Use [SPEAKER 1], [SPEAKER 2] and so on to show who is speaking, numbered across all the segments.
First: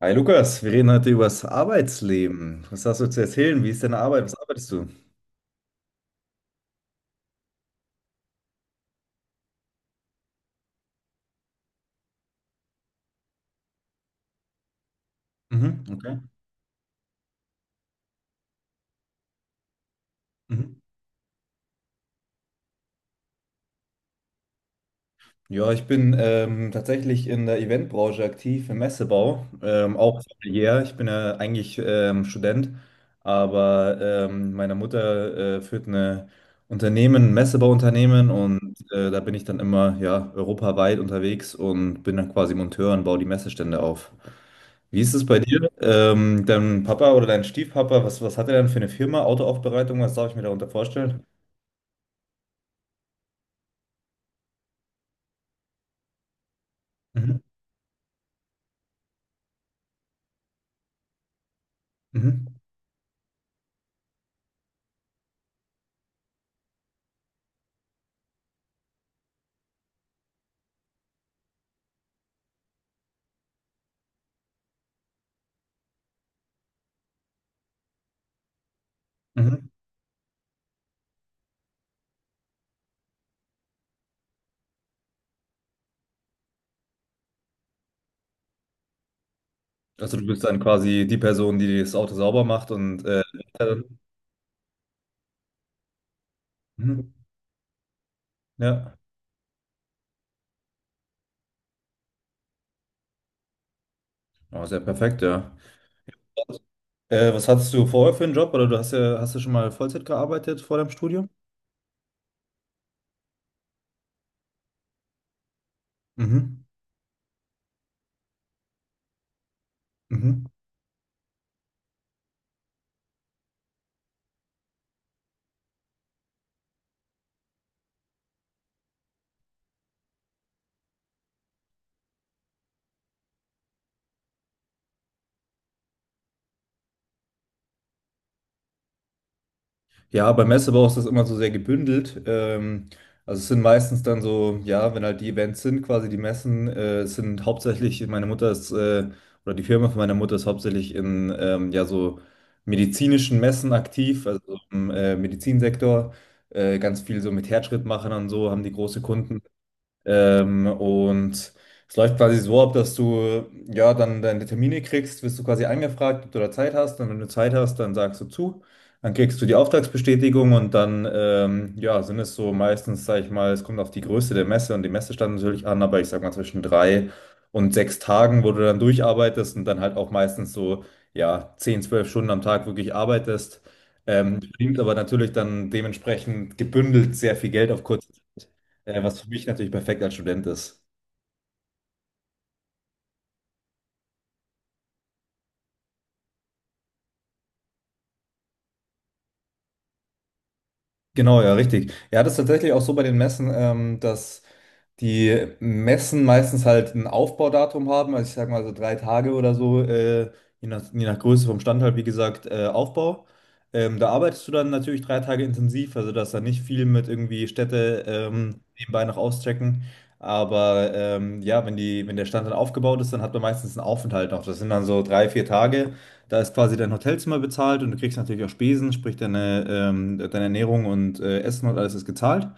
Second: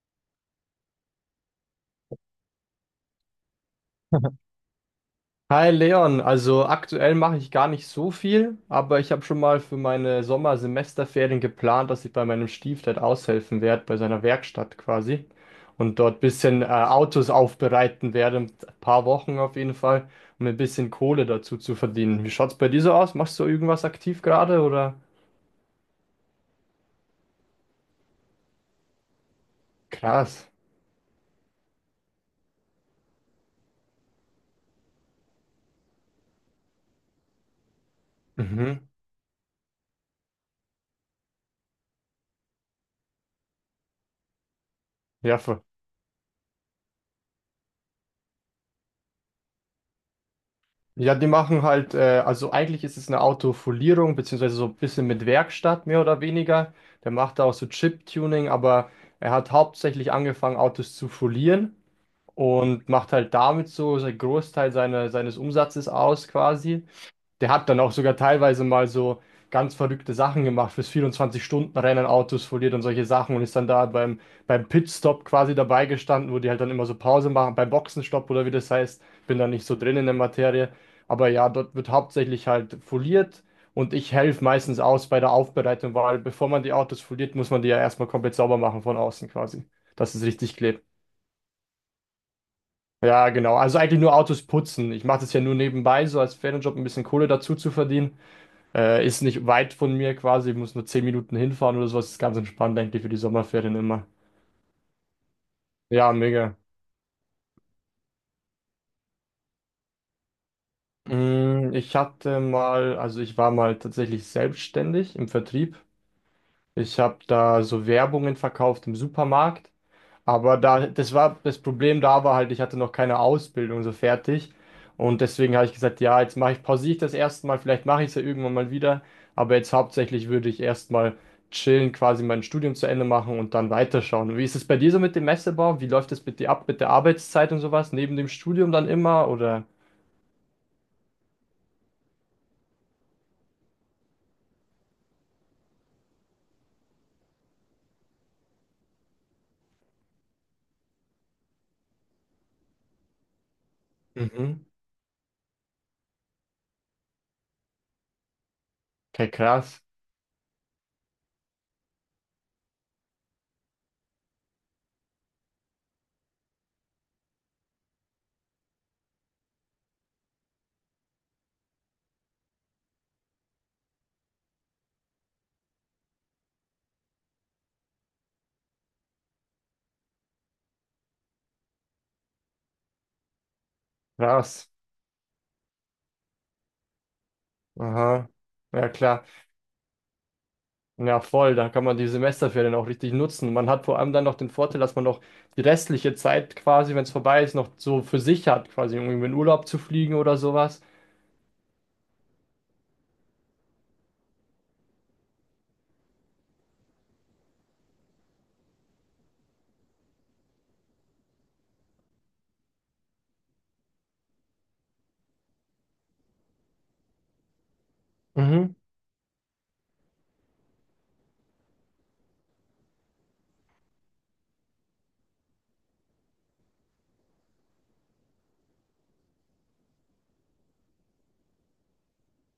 [SPEAKER 1] Hi Lukas, wir reden heute über das Arbeitsleben. Was hast du zu erzählen? Wie ist deine Arbeit? Was arbeitest du?
[SPEAKER 2] Hi Leon, also aktuell mache ich gar nicht so viel, aber ich habe schon mal für meine Sommersemesterferien geplant, dass ich bei meinem Stiefdad aushelfen werde, bei seiner Werkstatt quasi
[SPEAKER 1] Mhm,
[SPEAKER 2] und dort
[SPEAKER 1] okay.
[SPEAKER 2] ein bisschen Autos aufbereiten werde, ein paar Wochen auf jeden Fall, um ein
[SPEAKER 1] Mhm.
[SPEAKER 2] bisschen Kohle dazu zu verdienen. Wie schaut's bei dir so aus? Machst du irgendwas aktiv gerade oder?
[SPEAKER 1] Ja, ich bin tatsächlich in der Eventbranche aktiv, im Messebau, auch
[SPEAKER 2] Krass.
[SPEAKER 1] familiär. Ich bin ja eigentlich Student, aber meine Mutter führt eine Unternehmen, ein Messebauunternehmen und
[SPEAKER 2] Mhm.
[SPEAKER 1] da bin ich dann immer ja, europaweit unterwegs und bin dann quasi Monteur und baue die Messestände auf. Wie ist es bei
[SPEAKER 2] Ja, voll.
[SPEAKER 1] dir? Dein Papa oder dein Stiefpapa, was hat er denn für eine Firma? Autoaufbereitung, was darf ich mir darunter
[SPEAKER 2] Ja,
[SPEAKER 1] vorstellen?
[SPEAKER 2] die machen halt, also eigentlich ist es eine Autofolierung, beziehungsweise so ein bisschen mit Werkstatt mehr oder weniger. Der
[SPEAKER 1] Mhm.
[SPEAKER 2] macht da auch so Chip-Tuning, aber er hat hauptsächlich angefangen, Autos zu folieren
[SPEAKER 1] Mhm.
[SPEAKER 2] und macht halt damit so seinen Großteil seiner, seines Umsatzes aus quasi. Der hat dann auch sogar teilweise mal so ganz verrückte Sachen gemacht, fürs 24-Stunden-Rennen Autos foliert und solche Sachen und ist dann da beim Pitstop quasi dabei gestanden, wo die halt dann immer so Pause machen, beim Boxenstopp oder wie das heißt. Bin da nicht
[SPEAKER 1] Mhm.
[SPEAKER 2] so drin in der Materie. Aber ja, dort wird hauptsächlich halt foliert und ich helfe meistens aus bei der Aufbereitung, weil bevor man die Autos foliert, muss man die ja erstmal komplett sauber machen von außen quasi, dass
[SPEAKER 1] Also
[SPEAKER 2] es
[SPEAKER 1] du bist
[SPEAKER 2] richtig
[SPEAKER 1] dann
[SPEAKER 2] klebt.
[SPEAKER 1] quasi die Person, die das Auto sauber macht und
[SPEAKER 2] Ja, genau. Also
[SPEAKER 1] äh,
[SPEAKER 2] eigentlich nur Autos putzen. Ich mache das ja nur nebenbei, so als Ferienjob ein bisschen
[SPEAKER 1] mhm,
[SPEAKER 2] Kohle dazu zu verdienen.
[SPEAKER 1] ja,
[SPEAKER 2] Ist nicht weit von mir quasi, ich muss nur 10 Minuten hinfahren oder sowas. Ist ganz entspannt, denke ich, für die Sommerferien immer.
[SPEAKER 1] oh, sehr perfekt, ja.
[SPEAKER 2] Ja, mega.
[SPEAKER 1] Was hattest du vorher für einen Job? Oder du hast ja, hast du schon mal Vollzeit gearbeitet vor deinem Studium?
[SPEAKER 2] Ich hatte mal, also ich war mal tatsächlich selbstständig im Vertrieb.
[SPEAKER 1] Mhm.
[SPEAKER 2] Ich habe da so Werbungen verkauft im Supermarkt.
[SPEAKER 1] Mhm.
[SPEAKER 2] Aber da, das Problem da war halt, ich hatte noch keine Ausbildung so fertig. Und deswegen habe ich gesagt, ja, jetzt pausiere ich das erste Mal, vielleicht mache ich es ja irgendwann mal wieder. Aber jetzt hauptsächlich würde ich erstmal chillen, quasi mein Studium zu Ende machen und dann weiterschauen. Wie ist es bei dir so mit dem Messebau? Wie läuft das mit dir ab, mit der Arbeitszeit und sowas? Neben dem Studium dann immer oder?
[SPEAKER 1] Ja, beim Messebau ist das immer so sehr gebündelt. Also es sind meistens dann so, ja, wenn halt die Events sind, quasi die Messen, es sind hauptsächlich, meine Mutter ist, oder die Firma von meiner Mutter ist hauptsächlich in, ja, so medizinischen Messen aktiv, also
[SPEAKER 2] Mhm.
[SPEAKER 1] im Medizinsektor, ganz viel so mit Herzschrittmachern und so haben die große
[SPEAKER 2] Okay,
[SPEAKER 1] Kunden.
[SPEAKER 2] krass,
[SPEAKER 1] Und es läuft quasi so ab, dass du ja dann deine Termine kriegst, wirst du quasi angefragt, ob du da Zeit hast. Und wenn du Zeit hast, dann sagst du zu. Dann kriegst du die Auftragsbestätigung und dann ja, sind es so meistens, sage ich mal, es kommt auf die Größe der Messe und die Messestadt natürlich an, aber ich sag mal zwischen drei und sechs Tagen, wo du dann durcharbeitest und dann halt auch meistens so ja, 10, 12 Stunden am Tag wirklich arbeitest. Mhm.
[SPEAKER 2] krass.
[SPEAKER 1] Verdient aber natürlich dann dementsprechend gebündelt sehr viel Geld auf kurze
[SPEAKER 2] Aha.
[SPEAKER 1] Zeit.
[SPEAKER 2] Ja,
[SPEAKER 1] Was
[SPEAKER 2] klar.
[SPEAKER 1] für mich natürlich perfekt als Student ist.
[SPEAKER 2] Ja, voll, da kann man die Semesterferien auch richtig nutzen. Man hat vor allem dann noch den Vorteil, dass man noch die restliche Zeit quasi, wenn es vorbei ist, noch so für sich hat, quasi um irgendwie in Urlaub zu fliegen oder sowas.
[SPEAKER 1] Genau, ja, richtig. Ja, das ist tatsächlich auch so bei den Messen, dass die Messen meistens halt ein Aufbaudatum haben, also ich sag mal so drei Tage oder so, je nach Größe vom Stand halt, wie gesagt, Aufbau. Da arbeitest du dann natürlich drei Tage intensiv, also da ist dann nicht viel mit irgendwie Städte
[SPEAKER 2] Mhm,
[SPEAKER 1] nebenbei noch auschecken. Aber ja, wenn der Stand dann aufgebaut ist, dann hat man meistens einen Aufenthalt noch. Das sind dann so drei, vier Tage. Da ist quasi dein Hotelzimmer bezahlt und du kriegst natürlich auch Spesen, sprich deine, deine Ernährung und Essen und alles ist gezahlt.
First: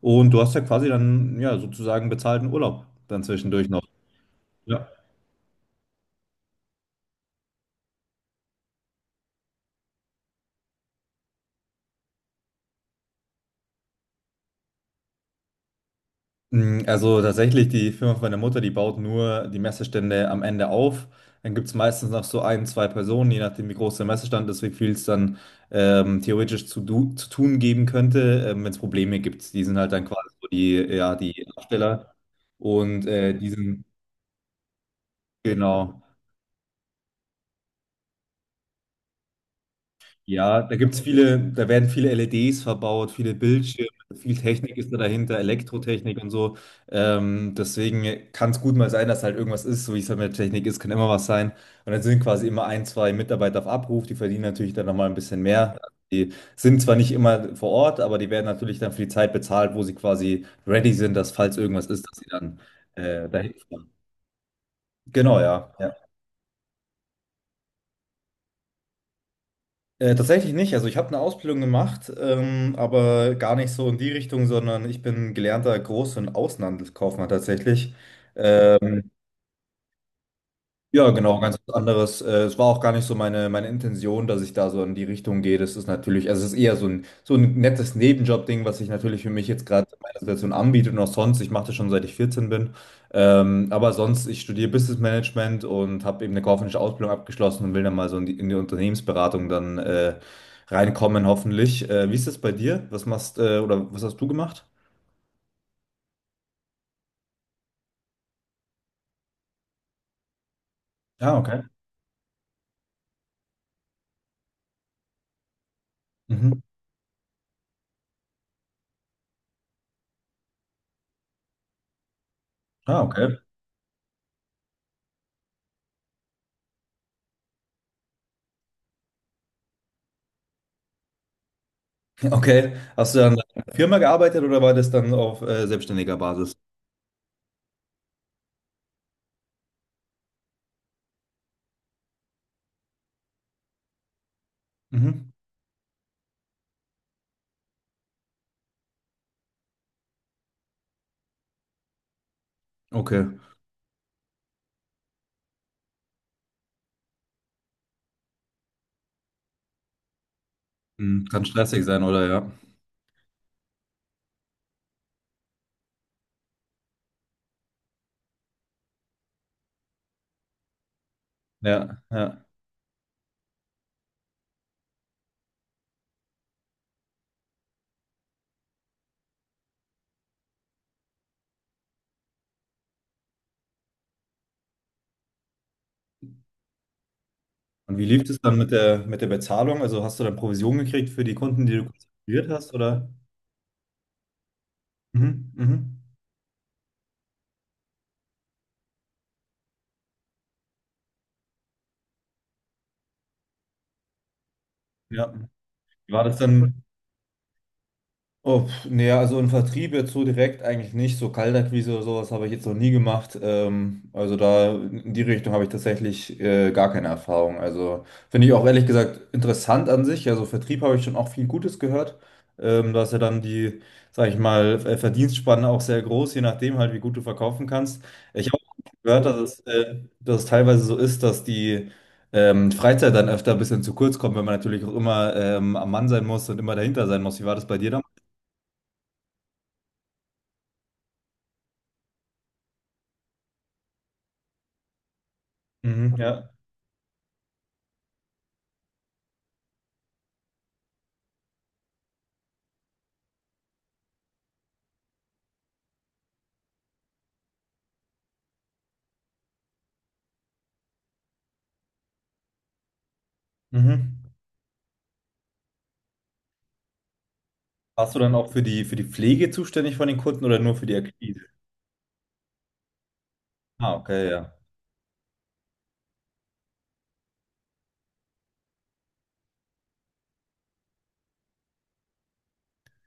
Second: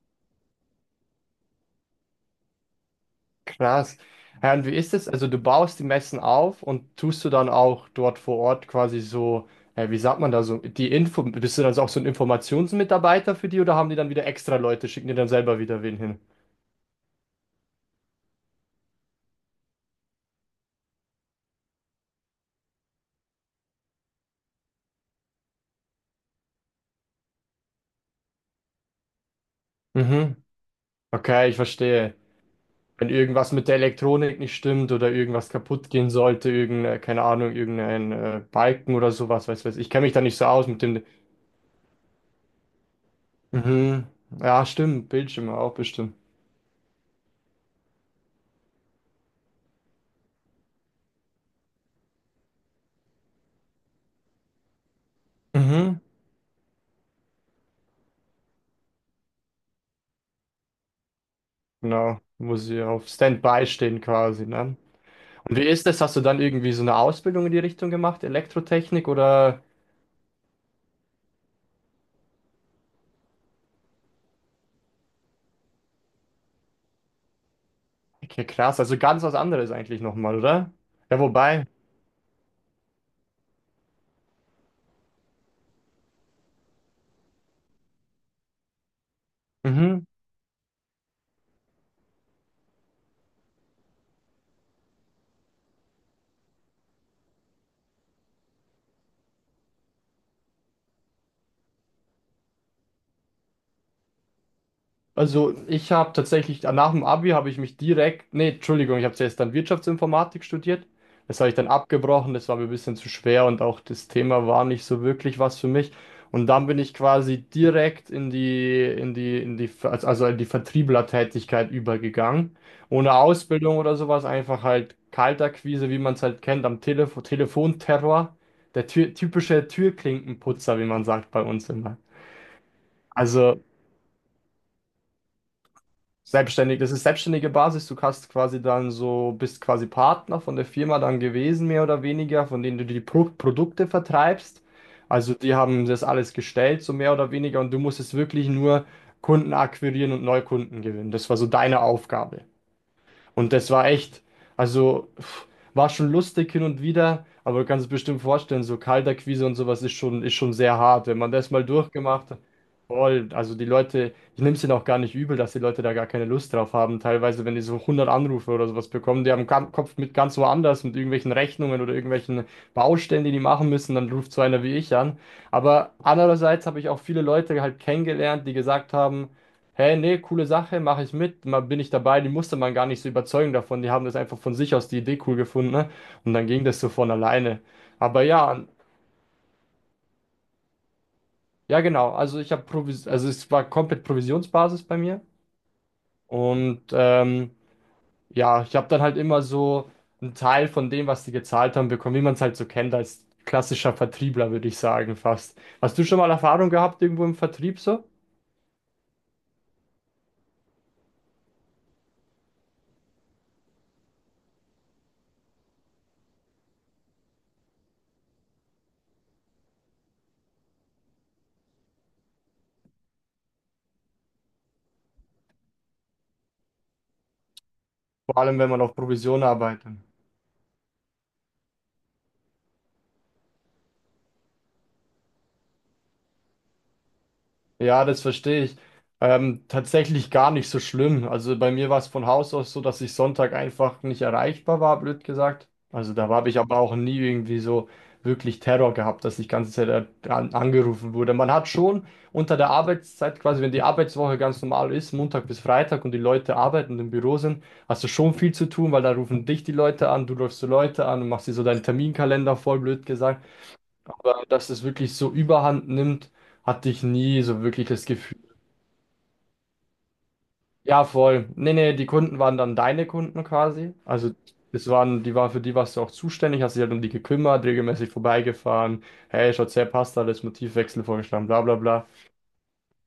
[SPEAKER 1] Und du hast ja quasi dann ja sozusagen bezahlten Urlaub dann zwischendurch noch.
[SPEAKER 2] krass. Ja, und wie
[SPEAKER 1] Ja.
[SPEAKER 2] ist es? Also du baust die Messen auf und tust du dann auch dort vor Ort quasi so, wie sagt man da so, die Info, bist du dann so auch so ein Informationsmitarbeiter für die oder haben die dann wieder extra Leute, schicken dir dann selber wieder wen hin?
[SPEAKER 1] Also tatsächlich, die Firma von meiner Mutter, die baut nur die Messestände am Ende auf. Dann gibt es meistens noch so ein, zwei Personen, je nachdem, wie groß der Messestand ist, wie viel es dann theoretisch zu tun geben könnte, wenn es Probleme gibt. Die sind halt dann quasi
[SPEAKER 2] Mhm,
[SPEAKER 1] so die, ja, die
[SPEAKER 2] okay, ich
[SPEAKER 1] Absteller
[SPEAKER 2] verstehe.
[SPEAKER 1] und
[SPEAKER 2] Wenn irgendwas mit der Elektronik nicht stimmt oder irgendwas kaputt
[SPEAKER 1] genau.
[SPEAKER 2] gehen sollte, irgendeine, keine Ahnung, irgendein Balken oder sowas, weiß ich. Ich kenne mich da nicht so
[SPEAKER 1] Ja,
[SPEAKER 2] aus
[SPEAKER 1] da
[SPEAKER 2] mit
[SPEAKER 1] gibt's
[SPEAKER 2] dem.
[SPEAKER 1] viele, da werden viele LEDs verbaut, viele Bildschirme,
[SPEAKER 2] Mhm.
[SPEAKER 1] viel
[SPEAKER 2] Ja,
[SPEAKER 1] Technik ist da
[SPEAKER 2] stimmt,
[SPEAKER 1] dahinter,
[SPEAKER 2] Bildschirme auch bestimmt.
[SPEAKER 1] Elektrotechnik und so. Deswegen kann es gut mal sein, dass halt irgendwas ist, so wie es halt mit Technik ist, kann immer was sein. Und dann sind quasi immer ein, zwei Mitarbeiter auf Abruf, die verdienen natürlich dann nochmal ein bisschen mehr.
[SPEAKER 2] Mhm.
[SPEAKER 1] Die sind zwar nicht immer vor Ort, aber die werden natürlich dann für die Zeit bezahlt, wo sie quasi ready sind, dass falls irgendwas ist, dass
[SPEAKER 2] Genau,
[SPEAKER 1] sie dann
[SPEAKER 2] muss ich auf
[SPEAKER 1] dahin
[SPEAKER 2] Standby
[SPEAKER 1] fahren.
[SPEAKER 2] stehen quasi, ne?
[SPEAKER 1] Genau,
[SPEAKER 2] Und wie
[SPEAKER 1] ja,
[SPEAKER 2] ist
[SPEAKER 1] ja.
[SPEAKER 2] das? Hast du dann irgendwie so eine Ausbildung in die Richtung gemacht, Elektrotechnik oder?
[SPEAKER 1] Tatsächlich nicht. Also ich habe eine Ausbildung gemacht, aber gar nicht so in die Richtung, sondern ich bin gelernter Groß- und Außenhandelskaufmann tatsächlich.
[SPEAKER 2] Okay, krass, also
[SPEAKER 1] Ähm,
[SPEAKER 2] ganz was anderes eigentlich nochmal, oder?
[SPEAKER 1] ja,
[SPEAKER 2] Ja,
[SPEAKER 1] genau, ganz
[SPEAKER 2] wobei.
[SPEAKER 1] was anderes. Es war auch gar nicht so meine, meine Intention, dass ich da so in die Richtung gehe. Das ist natürlich, also es ist eher so ein nettes Nebenjob-Ding, was sich natürlich für mich jetzt gerade in
[SPEAKER 2] Mhm.
[SPEAKER 1] meiner Situation anbietet und auch sonst. Ich mache das schon seit ich 14 bin. Aber sonst, ich studiere Business Management und habe eben eine kaufmännische Ausbildung abgeschlossen und will dann mal so in die Unternehmensberatung dann reinkommen, hoffentlich. Wie ist das bei dir? Was machst, oder was hast du gemacht?
[SPEAKER 2] Also ich habe tatsächlich, nach dem Abi habe ich mich direkt, nee, Entschuldigung, ich habe zuerst dann Wirtschaftsinformatik studiert.
[SPEAKER 1] Ah,
[SPEAKER 2] Das habe ich
[SPEAKER 1] okay.
[SPEAKER 2] dann abgebrochen, das war mir ein bisschen zu schwer und auch das Thema war nicht so wirklich was für mich. Und
[SPEAKER 1] Mhm.
[SPEAKER 2] dann bin ich quasi direkt in die, in die, in die, also in die Vertrieblertätigkeit übergegangen.
[SPEAKER 1] Ah,
[SPEAKER 2] Ohne
[SPEAKER 1] okay.
[SPEAKER 2] Ausbildung oder sowas, einfach halt Kaltakquise, wie man es halt kennt, am Telefonterror. Der Tür, typische Türklinkenputzer, wie man sagt bei uns immer.
[SPEAKER 1] Okay. Hast du dann in
[SPEAKER 2] Also
[SPEAKER 1] einer Firma gearbeitet oder war das dann auf selbstständiger Basis?
[SPEAKER 2] selbstständig, das ist selbstständige Basis. Du hast quasi dann so, bist quasi Partner von der Firma dann gewesen, mehr oder weniger, von denen du die Produkte vertreibst.
[SPEAKER 1] Mhm.
[SPEAKER 2] Also die haben das alles gestellt, so mehr oder weniger, und du musstest wirklich nur Kunden akquirieren und Neukunden gewinnen. Das war so deine Aufgabe.
[SPEAKER 1] Okay.
[SPEAKER 2] Und das war echt, also pff, war schon lustig hin und wieder, aber du kannst es bestimmt vorstellen, so Kaltakquise und sowas ist schon sehr hart. Wenn
[SPEAKER 1] Hm,
[SPEAKER 2] man
[SPEAKER 1] kann
[SPEAKER 2] das mal
[SPEAKER 1] stressig sein, oder?
[SPEAKER 2] durchgemacht hat,
[SPEAKER 1] Ja.
[SPEAKER 2] voll, also die Leute, ich nehme es ihnen auch gar nicht übel, dass die Leute da gar keine Lust drauf haben. Teilweise, wenn die so 100 Anrufe oder sowas bekommen, die haben den Kopf mit ganz woanders, mit irgendwelchen Rechnungen oder
[SPEAKER 1] Ja, ja.
[SPEAKER 2] irgendwelchen Baustellen, die die machen müssen, dann ruft so einer wie ich an. Aber andererseits habe ich auch viele Leute halt kennengelernt, die gesagt haben: Hey, nee, coole Sache, mache ich mit, mal bin ich dabei. Die musste man gar nicht so überzeugen davon, die haben das einfach von sich aus die Idee cool gefunden, ne? Und dann ging das so von alleine.
[SPEAKER 1] Und wie
[SPEAKER 2] Aber
[SPEAKER 1] lief es dann
[SPEAKER 2] ja,
[SPEAKER 1] mit der Bezahlung? Also hast du dann Provision gekriegt für die Kunden, die
[SPEAKER 2] ja
[SPEAKER 1] du
[SPEAKER 2] genau, also
[SPEAKER 1] konzentriert
[SPEAKER 2] ich habe
[SPEAKER 1] hast,
[SPEAKER 2] Provis
[SPEAKER 1] oder?
[SPEAKER 2] also es war komplett Provisionsbasis bei mir
[SPEAKER 1] Mhm. Mhm.
[SPEAKER 2] und ja, ich habe dann halt immer so einen Teil von dem, was die gezahlt haben, bekommen, wie man es halt so kennt als klassischer Vertriebler, würde ich sagen,
[SPEAKER 1] Ja.
[SPEAKER 2] fast. Hast du schon
[SPEAKER 1] War
[SPEAKER 2] mal
[SPEAKER 1] das
[SPEAKER 2] Erfahrung
[SPEAKER 1] dann?
[SPEAKER 2] gehabt irgendwo im Vertrieb so?
[SPEAKER 1] Oh, pf, nee, also im Vertrieb jetzt so direkt eigentlich nicht. So Kaltakquise oder sowas habe ich jetzt noch nie gemacht. Also da in die Richtung habe ich tatsächlich gar keine Erfahrung. Also finde ich auch ehrlich gesagt interessant an sich. Also Vertrieb habe ich schon auch viel Gutes gehört. Da ist ja dann die, sag ich mal, Ver- Verdienstspanne auch sehr groß, je nachdem halt, wie gut du verkaufen kannst.
[SPEAKER 2] Vor
[SPEAKER 1] Ich habe
[SPEAKER 2] allem, wenn man
[SPEAKER 1] auch
[SPEAKER 2] auf
[SPEAKER 1] gehört,
[SPEAKER 2] Provision arbeitet.
[SPEAKER 1] dass es teilweise so ist, dass die Freizeit dann öfter ein bisschen zu kurz kommt, wenn man natürlich auch immer am Mann sein muss und immer dahinter sein muss. Wie war das bei dir?
[SPEAKER 2] Ja, das verstehe ich. Tatsächlich gar nicht so schlimm. Also bei mir war es von Haus aus so, dass ich Sonntag einfach nicht erreichbar war, blöd gesagt. Also
[SPEAKER 1] Mhm,
[SPEAKER 2] da habe
[SPEAKER 1] ja.
[SPEAKER 2] ich aber auch nie irgendwie so wirklich Terror gehabt, dass ich die ganze Zeit angerufen wurde. Man hat schon unter der Arbeitszeit, quasi wenn die Arbeitswoche ganz normal ist, Montag bis Freitag und die Leute arbeiten und im Büro sind, hast du schon viel zu tun, weil da rufen dich die Leute an, du rufst die Leute an und machst dir so deinen Terminkalender voll, blöd gesagt.
[SPEAKER 1] Mhm.
[SPEAKER 2] Aber dass es wirklich so überhand nimmt, hatte ich nie so wirklich das
[SPEAKER 1] Warst du dann
[SPEAKER 2] Gefühl.
[SPEAKER 1] auch für die Pflege zuständig von den Kunden oder nur für die
[SPEAKER 2] Ja,
[SPEAKER 1] Akquise?
[SPEAKER 2] voll. Nee, nee, die Kunden waren dann deine Kunden quasi.
[SPEAKER 1] Ah, okay,
[SPEAKER 2] Also
[SPEAKER 1] ja.
[SPEAKER 2] es waren, die waren, für die warst du auch zuständig, hast dich halt um die gekümmert, regelmäßig vorbeigefahren. Hey, schaut's her, passt alles, Motivwechsel vorgeschlagen, bla bla bla.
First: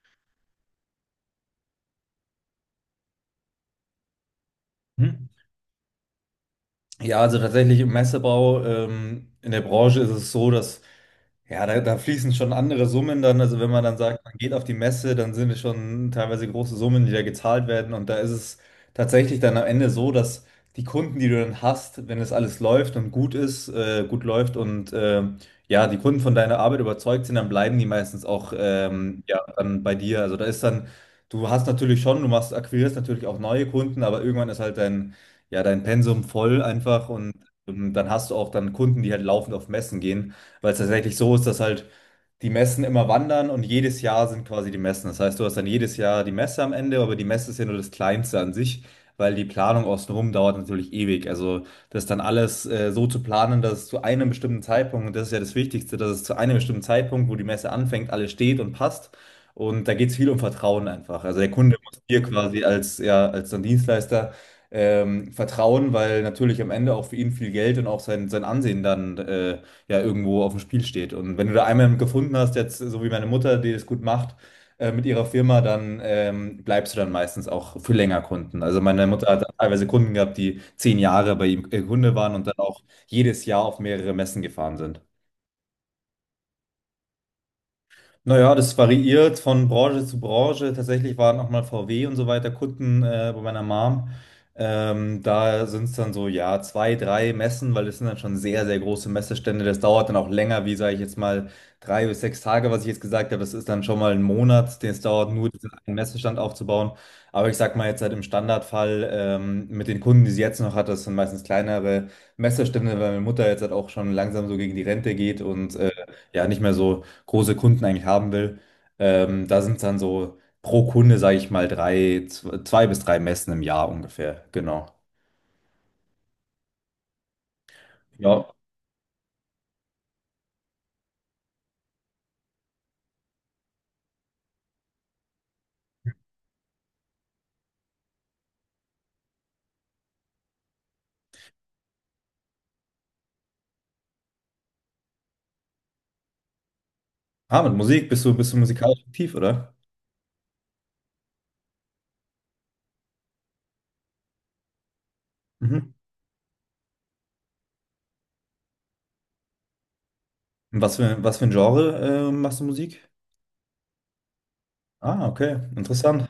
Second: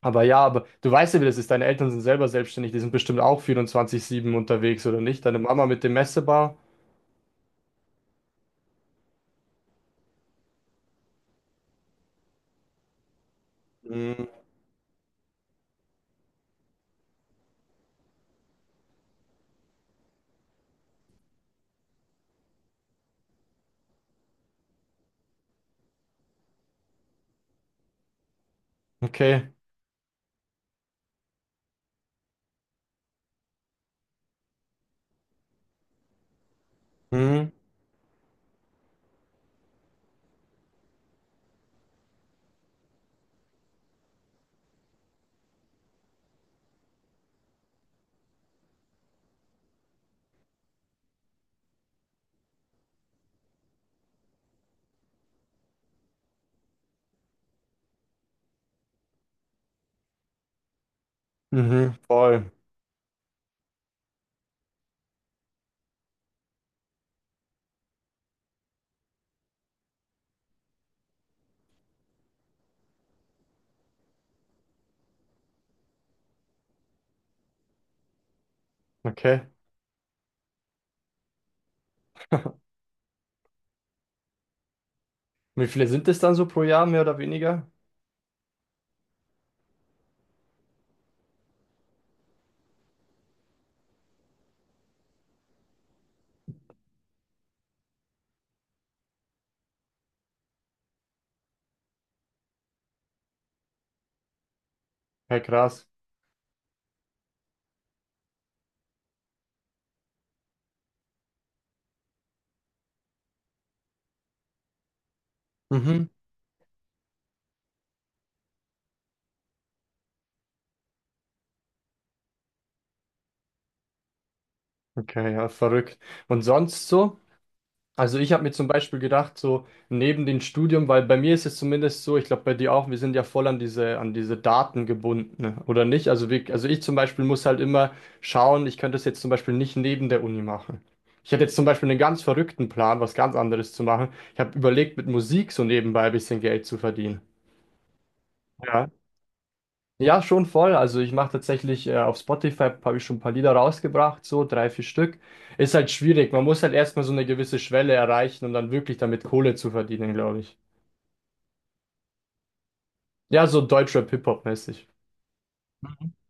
[SPEAKER 2] Aber ja, aber du weißt ja, wie das ist. Deine Eltern sind selber selbstständig, die sind bestimmt auch 24/7 unterwegs, oder nicht?
[SPEAKER 1] Mhm.
[SPEAKER 2] Deine Mama mit dem Messebar?
[SPEAKER 1] Ja, also tatsächlich im Messebau, in der Branche ist es so, dass ja, da, da fließen schon andere Summen dann. Also wenn man dann sagt,
[SPEAKER 2] Mhm.
[SPEAKER 1] man geht auf die Messe, dann sind es schon teilweise große Summen, die da gezahlt werden. Und da ist es tatsächlich dann am Ende so, dass die Kunden, die du dann hast, wenn es alles läuft und gut ist, gut läuft und ja, die Kunden von deiner Arbeit überzeugt sind, dann bleiben die meistens auch ja,
[SPEAKER 2] Okay.
[SPEAKER 1] dann bei dir. Also da ist dann, du hast natürlich schon, du machst, akquirierst natürlich auch neue Kunden, aber irgendwann ist halt dein ja, dein Pensum voll einfach und
[SPEAKER 2] Mhm.
[SPEAKER 1] dann hast du auch dann Kunden, die halt laufend auf Messen gehen, weil es tatsächlich so ist, dass halt die Messen immer wandern und jedes Jahr sind quasi die Messen. Das heißt, du hast dann jedes Jahr die Messe am Ende, aber die Messe ist ja nur das Kleinste an sich, weil die Planung außenrum dauert natürlich ewig. Also das dann alles so zu planen, dass es zu einem bestimmten Zeitpunkt, und das ist ja das Wichtigste, dass es zu einem bestimmten Zeitpunkt, wo die Messe anfängt, alles steht und passt. Und da geht es viel um Vertrauen einfach. Also der Kunde
[SPEAKER 2] Mhm.
[SPEAKER 1] muss dir
[SPEAKER 2] Voll.
[SPEAKER 1] quasi als, ja, als dann Dienstleister vertrauen, weil natürlich am Ende auch für ihn viel Geld und auch sein, sein Ansehen dann ja irgendwo auf dem Spiel steht. Und wenn du da einmal gefunden hast, jetzt so wie meine Mutter, die das gut macht, mit ihrer Firma, dann bleibst du dann meistens auch für länger Kunden. Also meine Mutter hat
[SPEAKER 2] Okay.
[SPEAKER 1] teilweise Kunden gehabt, die 10 Jahre bei ihm Kunde waren und dann auch jedes Jahr auf mehrere Messen gefahren sind.
[SPEAKER 2] Und wie viele sind es dann so pro Jahr, mehr oder weniger?
[SPEAKER 1] Naja, das variiert von Branche zu Branche. Tatsächlich waren auch mal VW und so weiter Kunden bei meiner Mom. Da sind es dann so, ja, zwei, drei Messen, weil es sind dann schon sehr, sehr große Messestände. Das dauert dann auch länger, wie sage ich jetzt mal, drei bis sechs Tage, was ich jetzt gesagt habe. Das ist dann schon mal ein Monat, den es dauert,
[SPEAKER 2] Ja,
[SPEAKER 1] nur diesen
[SPEAKER 2] krass.
[SPEAKER 1] einen Messestand aufzubauen. Aber ich sag mal jetzt halt im Standardfall mit den Kunden, die sie jetzt noch hat, das sind meistens kleinere Messestände, weil meine Mutter jetzt halt auch schon langsam so gegen die Rente geht und
[SPEAKER 2] Mhm.
[SPEAKER 1] ja, nicht mehr so große Kunden eigentlich haben will. Da sind es dann so pro Kunde, sage ich mal, zwei bis drei Messen im Jahr ungefähr. Genau.
[SPEAKER 2] Okay, ja, verrückt. Und sonst so? Also ich habe
[SPEAKER 1] Ja.
[SPEAKER 2] mir zum Beispiel gedacht, so neben dem Studium, weil bei mir ist es zumindest so, ich glaube bei dir auch, wir sind ja voll an diese Daten gebunden, ne? Oder nicht? Also, wir, also ich zum Beispiel muss halt immer schauen, ich könnte es jetzt zum Beispiel nicht neben der Uni machen. Ich hatte jetzt zum Beispiel einen ganz verrückten Plan, was ganz anderes zu machen. Ich habe überlegt, mit Musik so nebenbei ein bisschen Geld zu verdienen.
[SPEAKER 1] Ah, mit Musik, bist du musikalisch aktiv, oder?
[SPEAKER 2] Ja, schon voll. Also ich mache tatsächlich auf Spotify habe ich schon ein paar Lieder rausgebracht, so drei, vier Stück. Ist halt
[SPEAKER 1] Mhm.
[SPEAKER 2] schwierig. Man muss halt erstmal so eine gewisse Schwelle erreichen, um dann wirklich damit Kohle zu verdienen, glaube ich.
[SPEAKER 1] Und was für, was für ein Genre, machst du Musik?
[SPEAKER 2] Ja, so Deutschrap-Hip-Hop-mäßig.
[SPEAKER 1] Ah, okay, interessant.